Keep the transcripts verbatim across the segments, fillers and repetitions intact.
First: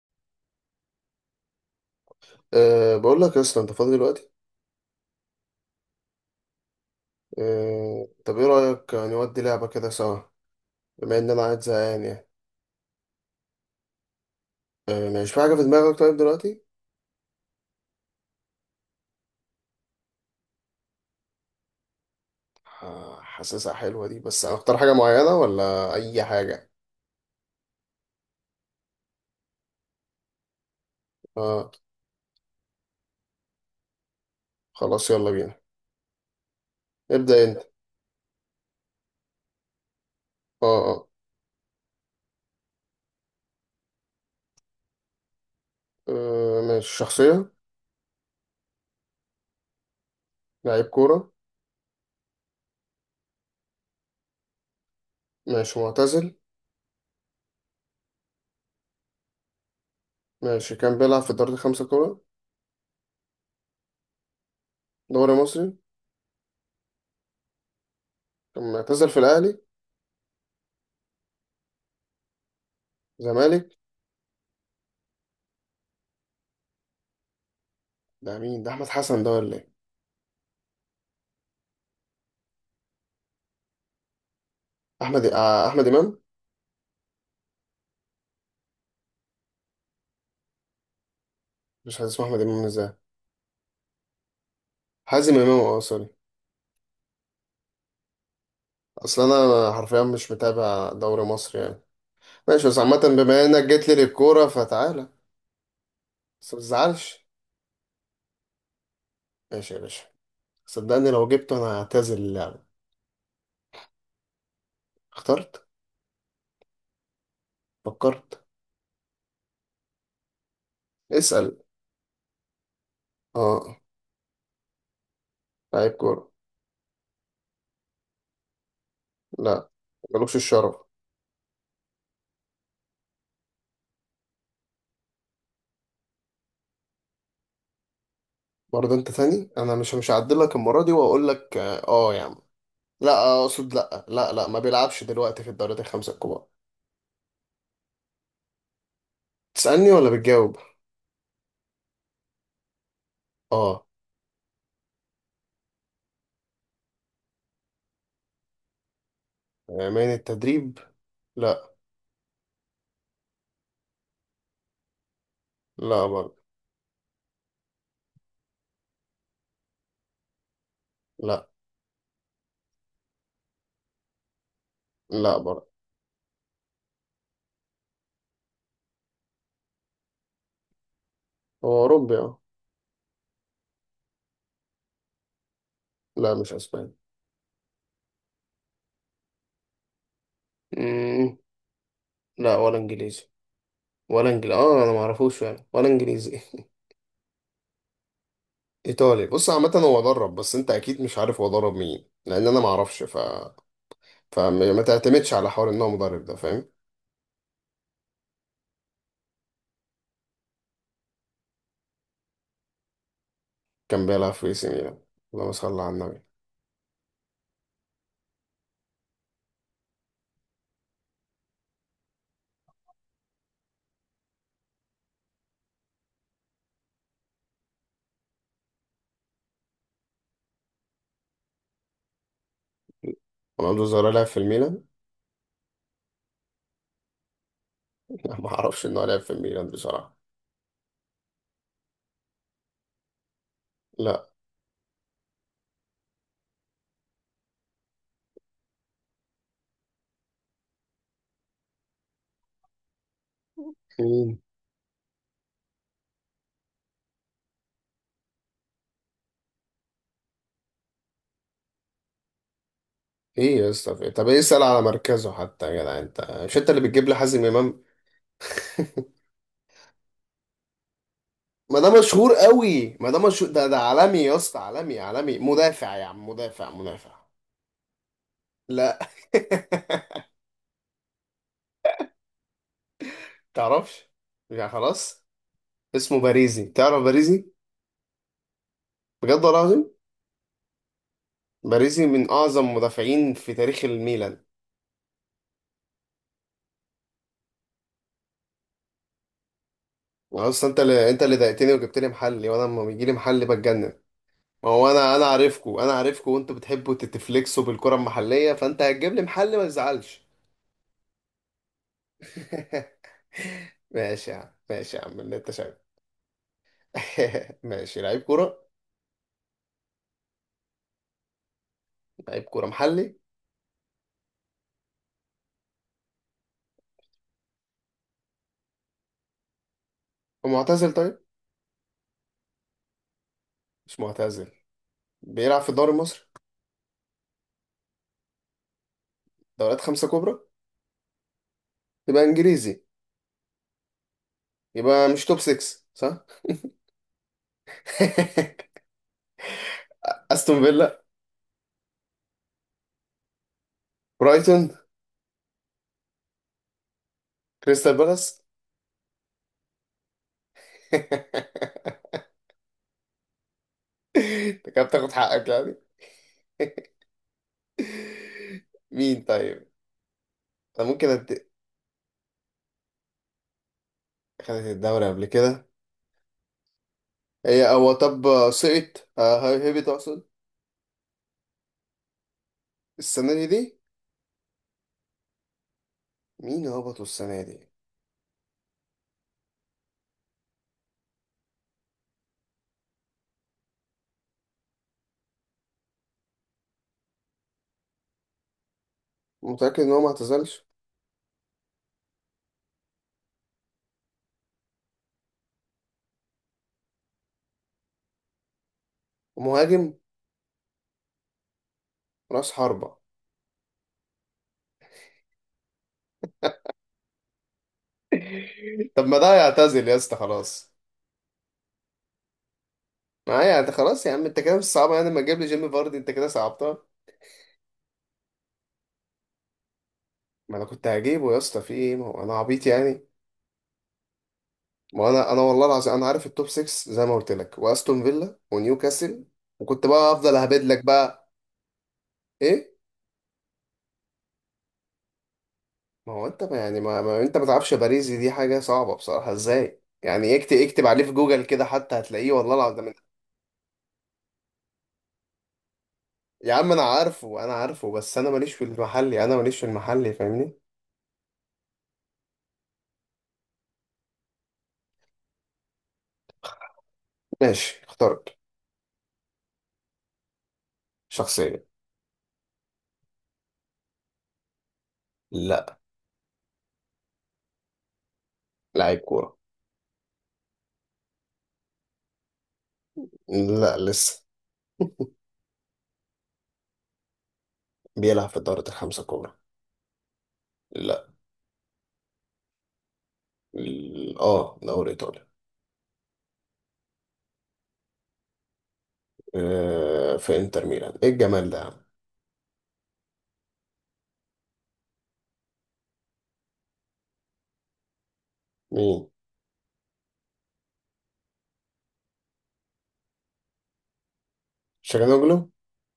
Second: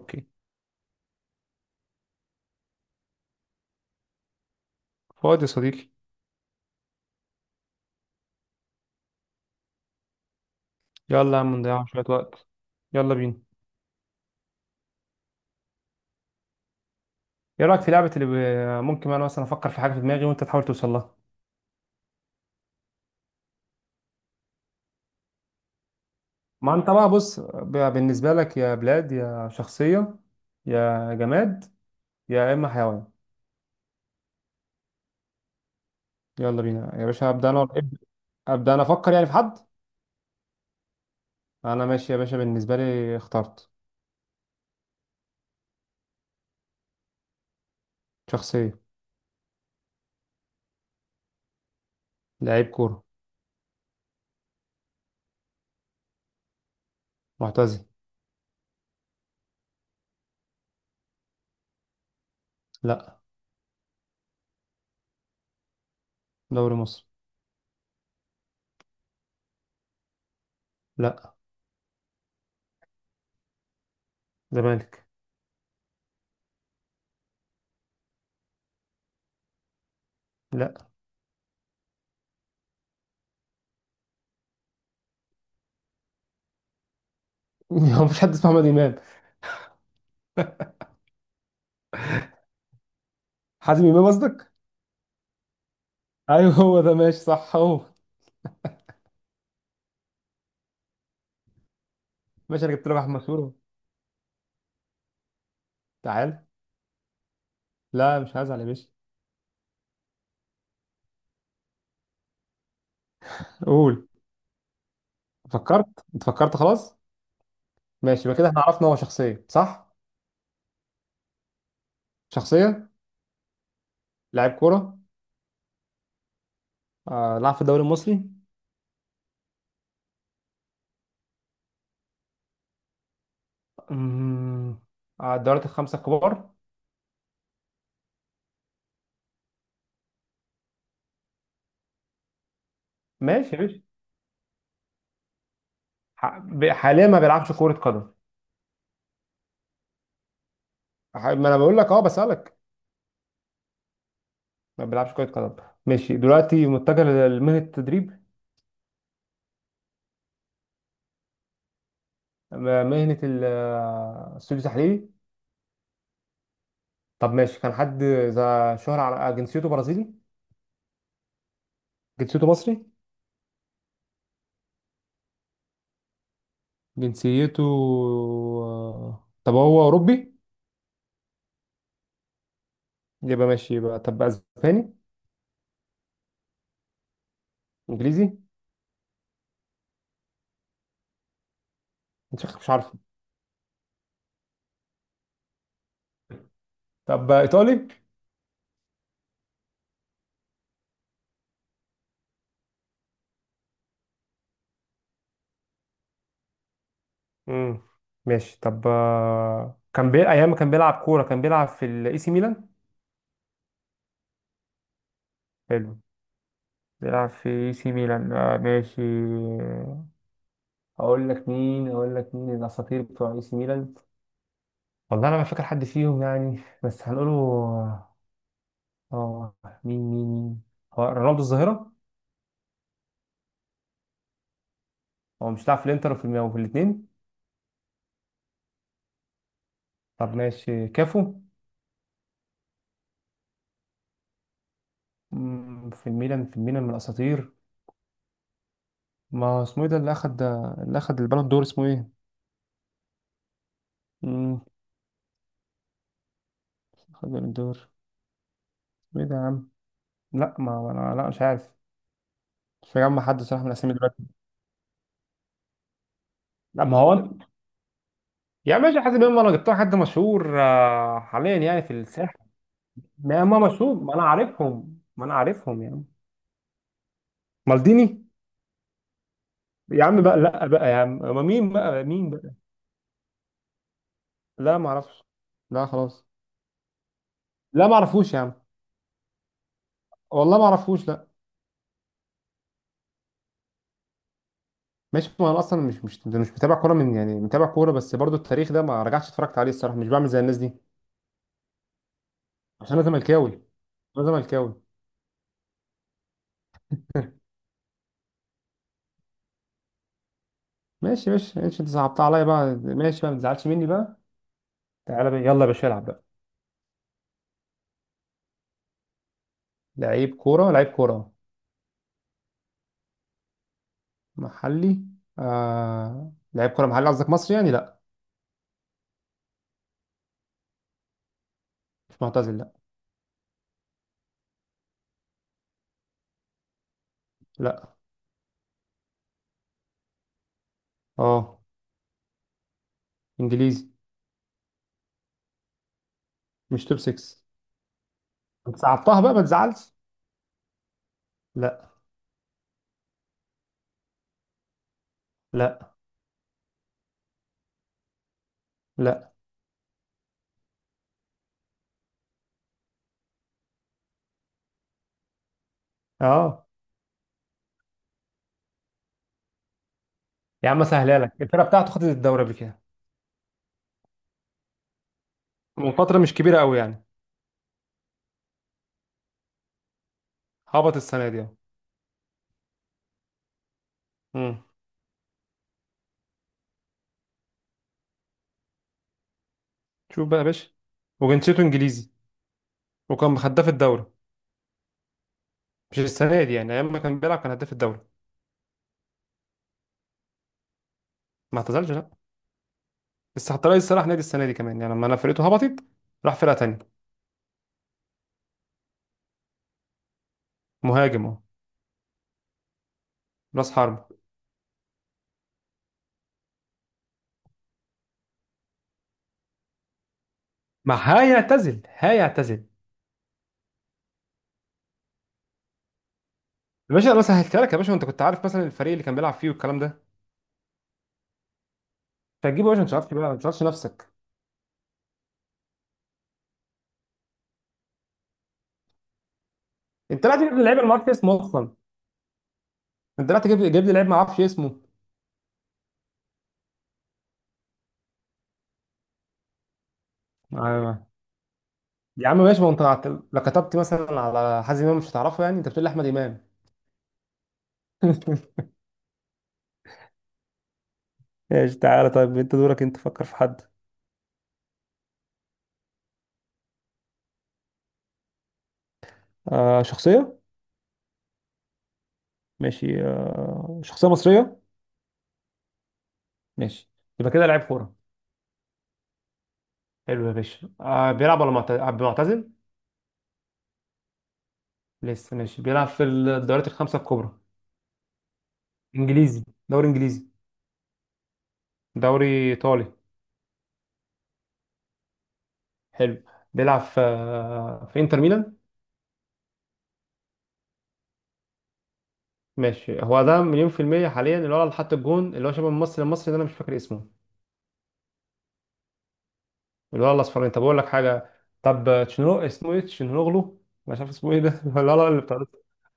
اوكي. أه بقول لك يا اسطى، انت فاضي دلوقتي؟ فؤاد يا صديقي، أه طب ايه رأيك نودي لعبة كده سوا؟ بما ان يلا يا انا عم قاعد نضيع زهقان شوية يعني. وقت، يلا بينا. أه مش في حاجة في دماغك طيب دلوقتي؟ ايه رأيك في لعبة اللي ب- ممكن انا مثلا افكر في حاجة في دماغي وانت تحاول توصل لها؟ ح- حاسسها حلوة دي، بس هنختار حاجة معينة ولا اي حاجة؟ ما انت بقى بص، ب- بالنسبة لك يا بلاد، يا شخصية، يا جماد، اه يا اما حيوان. خلاص يلا بينا. يلا بينا يا باشا، ابدأ ابدا انت. انا ابدا. أبدأ انا، افكر يعني في حد. اه اه. انا ماشي يا باشا، بالنسبة لي اخترت آه، ماشي شخصية. شخصية. لعيب كورة. لعيب كورة، ماشي معتزل. معتزل. ماشي كان بيلعب في الدوري الخمسة كورة. لا. دوري مصري. دوري مصر. كان معتزل في الاهلي. لا. زمالك. زمالك. ده مين ده، احمد حسن ده ولا ايه؟ لا. احمد، آه، احمد امام. هو مفيش حد اسمه محمد امام؟ مش عايز اسمه احمد امام ازاي؟ حازم امام قصدك. حازم امام، اه سوري. ايوه هو ده، ماشي صح هو. اصل انا حرفيا مش متابع دوري مصر يعني. ماشي، ماشي، انا بس جبت لك عامة احمد بما مسؤول، انك جيت لي للكورة فتعالى. تعال. بس ما تزعلش. لا مش هزعل يا باشا. ماشي يا باشا. صدقني لو جبته انا هعتزل اللعبة. قول. اخترت. فكرت؟ انت فكرت خلاص؟ ماشي، يبقى فكرت. كده احنا عرفنا. هو شخصيه صح؟ اسأل. شخصيه. اه. لاعب كوره. لعيب كورة. آه لعب في الدوري المصري؟ لا، ملوكش الشرف. أمم، آه الدوريات الخمسه الكبار؟ برضه انت تاني، انا مش مش هعدلك المرة دي واقول لك اه آه يا عم. لا آه، ماشي يا اقصد باشا. لا لا لا، ما بيلعبش دلوقتي في الدوريات الخمسة ح- الكبار. ب- حاليا ما بيلعبش كره قدم؟ تسألني ولا بتجاوب؟ ح- ما انا بقول لك، اه بسالك. اه ما بيلعبش كره قدم ماشي. دلوقتي متجه لمهنه التدريب؟ آه، من التدريب. لا. م- مهنه ال- آه، السوق التحليلي؟ لا برضه. طب ماشي، كان حد ذا شهرة. على، جنسيته برازيلي؟ لا، جنسيته مصري؟ لا برضه. جنسيته، آه، طب هو أوروبي؟ هو أوروبي أه. يبقى ماشي، يبقى طب أسباني؟ لا مش أسباني. إنجليزي؟ مم. مش لا عارف- مش ولا عارفه. إنجليزي. ولا إنجليزي، أه أنا معرفوش فعلا ولا إنجليزي. طب إيطالي؟ إيطالي، بص عامة هو ضرب، بس أنت أكيد مش عارف هو ضرب مين، لأن أنا معرفش ف... فما ما تعتمدش على حوار إن هو مدرب ده، فاهم. امم ماشي. طب آه، كان بي... أيام ما كان بيلعب كورة كان بيلعب في الإي سي ميلان؟ كان بيلعب في إي سي ميلان. اللهم صل على حلو، النبي. بيلعب في إي سي ميلان، آه ماشي. أقول لك مين، أقول لك مين الأساطير بتوع إي سي ميلان. والله أنا ما فاكر حد فيهم يعني، بس هنقوله. آه مين مين مين ؟ هو رونالدو الظاهرة. رونالدو الظاهرة لعب في الميلان؟ هو مش لاعب في الإنتر وفي الميلان وفي الاتنين؟ لا معرفش إن هو لعب في الميلان بصراحة. طب ماشي، كافو؟ لا. مم، في الميلان، في الميلان من الاساطير. ما اسمه ايه ده اللي اخد، اللي اخد البالون دور، اسمه ايه. مين؟ مم، اخد البالون دور، اسمه ايه ده يا عم. لا، ما ما انا، لا مش عارف. مش مجمع حد إيه صراحه من يا الاسامي اسطى، في- إيه؟ دلوقتي. طب إيه، اسأل على مركزه حتى يا جدع، أنت مش أنت اللي لا. ما بتجيب لي هو حازم إمام؟ يا ماشي حاسس بيهم، انا جبتها حد مشهور، آه، حاليا ما يعني ده في مشهور الساحه. قوي، ما ده ما مشهور، ما ده ده مشهور، ما عالمي انا يا اسطى، عالمي عارفهم، ما انا عالمي. عارفهم يا مدافع عم. يا عم، مدافع مدافع. مالديني. لا. يا عم بقى لا بقى يا عم، ما مين بقى مين بقى. تعرفش؟ يعني لا ما اعرفش. خلاص. لا اسمه خلاص. باريزي، تعرف باريزي؟ لا ما اعرفوش يا عم. بجد والله العظيم. والله ما اعرفوش، لا. باريزي من اعظم مدافعين في تاريخ الميلان. ماشي، ما انا اصلا مش مش مش متابع كوره، من يعني متابع كوره، بس برضو التاريخ ده ما رجعتش اتفرجت عليه الصراحه، مش بعمل زي الناس اصلا دي. انت اللي، انت اللي ضايقتني وجبت لي محلي، وانا لما عشان انا بيجي لي محلي زملكاوي، بتجنن. انا ما زملكاوي. هو انا، انا عارفكو، انا عارفكو، وانتوا بتحبوا تتفلكسوا بالكرة المحلية، فانت هتجيب لي محلي، ما تزعلش. ماشي ماشي ماشي، انت صعبتها عليا بقى. ماشي بقى، ما تزعلش مني بقى. ماشي يا عم، ماشي يا عم تعالى اللي بقى، انت يلا يا شايفه. باشا العب بقى. ماشي. لعيب كورة. لعيب كوره، لعيب كوره لعيب كورة محلي. محلي. آه... لعيب كوره محلي قصدك مصري يعني؟ لا. ومعتزل طيب. مش معتزل. لا، مش معتزل. بيلعب في الدوري المصري. لا، دوريات خمسة كبرى. اه. يبقى انجليزي. انجليزي. يبقى مش توب ستة صح؟ مش توب 6. انت صعبتها بقى، ما تزعلش. استون فيلا. لا، برايتون. لا، كريستال بالاس. لا، انت كده بتاخد حقك يعني. اه. مين طيب؟ يا عم انا ممكن سهلها لك، أد... الفرقه بتاعته خدت الدوري قبل كده. خدت الدوري قبل كده. من فتره مش كبيره قوي يعني. هي هو طب سقط، آه، هي- هبط اقصد. هبط السنه دي اهو. السنة دي دي. امم مين هبطوا السنة دي؟ شوف بقى يا باشا. وجنسيته انجليزي، وكان هداف الدوري. مش السنه دي يعني، ايام ما كان بيلعب كان هداف الدوري. متأكد ان هو ما اعتزلش؟ ما اعتزلش لا. بس حتى رئيس صلاح نادي السنه دي كمان يعني، لما انا فرقته هبطت راح فرقه تانيه. مهاجم. مهاجم اهو. راس حربة. راس حربه. طب ما ده يعتزل يا اسطى خلاص. ما هيعتزل، هيعتزل. ما هي يعني انت، خلاص يا عم، انت كده مش صعبة يعني، لما تجيب لي جيمي فاردي انت كده صعبتها. يا باشا، انا سهلتها لك يا باشا، وانت كنت عارف مثلا الفريق اللي كان بيلعب فيه والكلام ده. ما انا كنت هجيبه يا اسطى، في ايه، ما هو انا مش عبيط هتجيبه يا باشا، انت يعني؟ عارف بقى ما تعرفش نفسك. ما هو انا انا والله العظيم انا عارف التوب ستة زي ما قلت لك، واستون فيلا ونيوكاسل، وكنت بقى انت افضل لا تجيب اهبد لي لعيب لك انا ما اعرفش بقى. اسمه اصلا. ايه انت لا تجيب جايب لي لعيب ما اعرفش اسمه. ما هو انت ما يعني، ما, ما انت ما تعرفش باريزي؟ دي حاجة صعبة بصراحة ازاي يعني؟ اكتب اكتب عليه آه. في جوجل كده حتى يا هتلاقيه عم والله ماشي، ما انت العظيم من-. عت- لو كتبت مثلا على حازم امام مش هتعرفه يعني، انت بتقول لي احمد امام. يا عم انا عارفه، انا عارفه، بس انا ماليش في المحلي، انا ماليش في المحلي، فاهمني. ماشي، تعالى طيب انت دورك، انت فكر في حد. ماشي اخترت. آه شخصية. شخصية. ماشي، آه شخصية مصرية؟ لا. ماشي. يبقى كده لعيب كورة. لاعب كورة. حلو يا باشا. آه بيلعب ولا معت- آه، معتزل؟ لا لسه. لسه ماشي، بيلعب في الدوريات الخمسة الكبرى؟ بيلعب في الدوري الخمسة الكبرى. انجليزي، دوري انجليزي؟ لا. دوري ايطالي؟ ال- اه دوري ايطالي. حلو. بيلعب في آه، في انتر ميلان؟ آه في انتر ميلان، ايه الجمال ده يا عم. ماشي، هو ده مليون في المية، حاليا اللي هو، اللي حط الجون، اللي هو شبه الممثل المصري ده انا مش فاكر اسمه. مين؟ الولد الاصفراني. طب اقول لك حاجه. طب تشنو، اسمه ايه، تشنوغلو، مش عارف اسمه ايه ده. لا لا، اللي شاجانوجلو. بتاع،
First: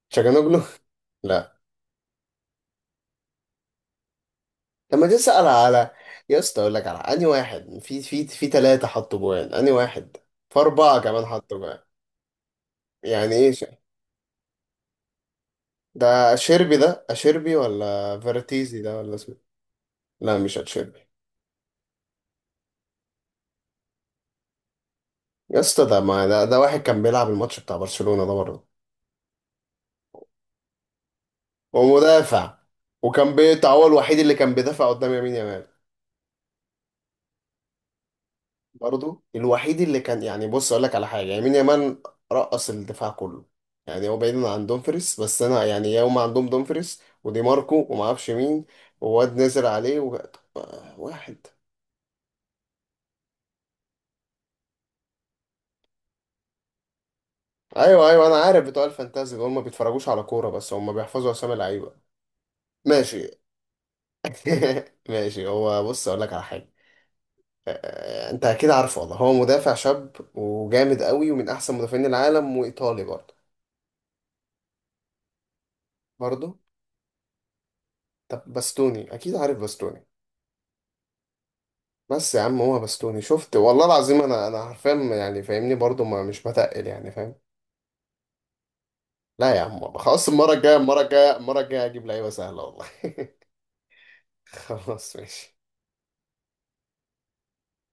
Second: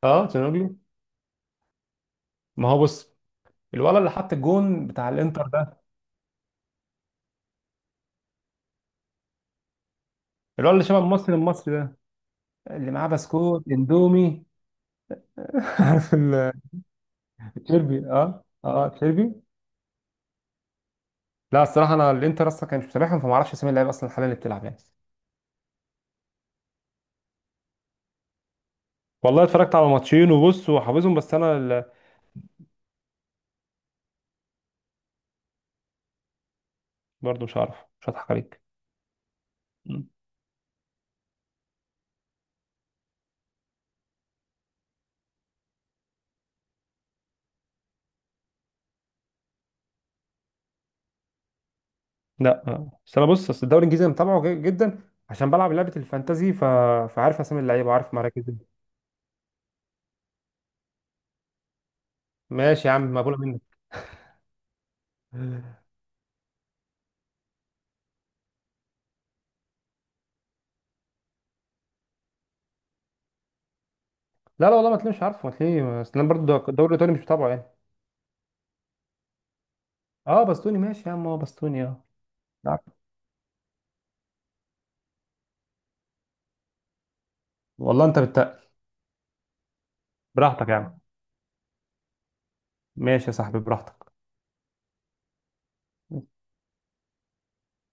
اه شاجانوجلو. تشنوغلو. لا. ما هو بص، الولد اللي حط الجون لما بتاع تسأل الانتر ده، على، يا اسطى اقول لك على انهي واحد، في في في ثلاثة حطوا جوان انهي واحد؟ في الولد اللي شبه أربعة كمان المصري حطوا المصري جوان. ده، اللي معاه يعني ايه ش... بسكوت اندومي. عارف ده ال- اشيربي، ده اشيربي التشيربي، ولا اه فيرتيزي اه ده ولا التشيربي. اسمه؟ لا مش اتشيربي. لا الصراحه انا الانتر اصلا كان مش متابعهم، فما اعرفش اسامي اللعيبه اصلا حاليا اللي بتلعب يعني. يا اسطى ده ما ده, ده واحد كان بيلعب الماتش بتاع برشلونة ده برضه. والله اتفرجت على ماتشين وبص وحافظهم، بس انا ال- ومدافع. وكان بي- هو الوحيد اللي كان بيدافع قدام يمين يامال. برضه مش عارف، مش هضحك عليك. برضو الوحيد اللي كان يعني، بص اقول لك على حاجه، يعني مين يمان؟ رقص الدفاع كله. يعني هو بعيد عن دومفريس، بس انا يعني يوم عندهم دومفريس ودي ماركو وما اعرفش مين، وواد نزل عليه و... واحد. لا. آه. بس انا بص، اصل الدوري الانجليزي انا متابعه ج- جدا، عشان بلعب لعبه الفانتازي، ف... فعارف اسامي اللعيبه ايوه وعارف ايوه انا مراكزهم. عارف، بتوع الفانتازي دول ما بيتفرجوش على كوره، بس هم بيحفظوا اسامي لعيبه. ماشي يا عم، ماشي. مقبوله منك. ماشي، هو بص اقول لك على حاجه. آه، آه، انت اكيد عارفه والله، هو مدافع شاب وجامد قوي، ومن احسن مدافعين العالم، وايطالي برضه. لا لا، والله ما تلاقيش عارفه، ما تلاقيش، اصل انا برضه. برضه الدوري الايطالي مش متابعه يعني. طب باستوني، اكيد عارف باستوني. اه بستوني ماشي يا عم، اه بستوني اه. بس يا عم لا، هو بستوني شفت، والله العظيم انا، انا حرفيا يعني فاهمني، برضو ما مش بتقل يعني، فاهم. والله انت بت... لا يا عم خلاص، المره براحتك الجايه، يا عم. المره الجايه، المره الجايه اجيب لعيبه سهله والله. ماشي يا صاحبي، براحتك. خلاص ماشي.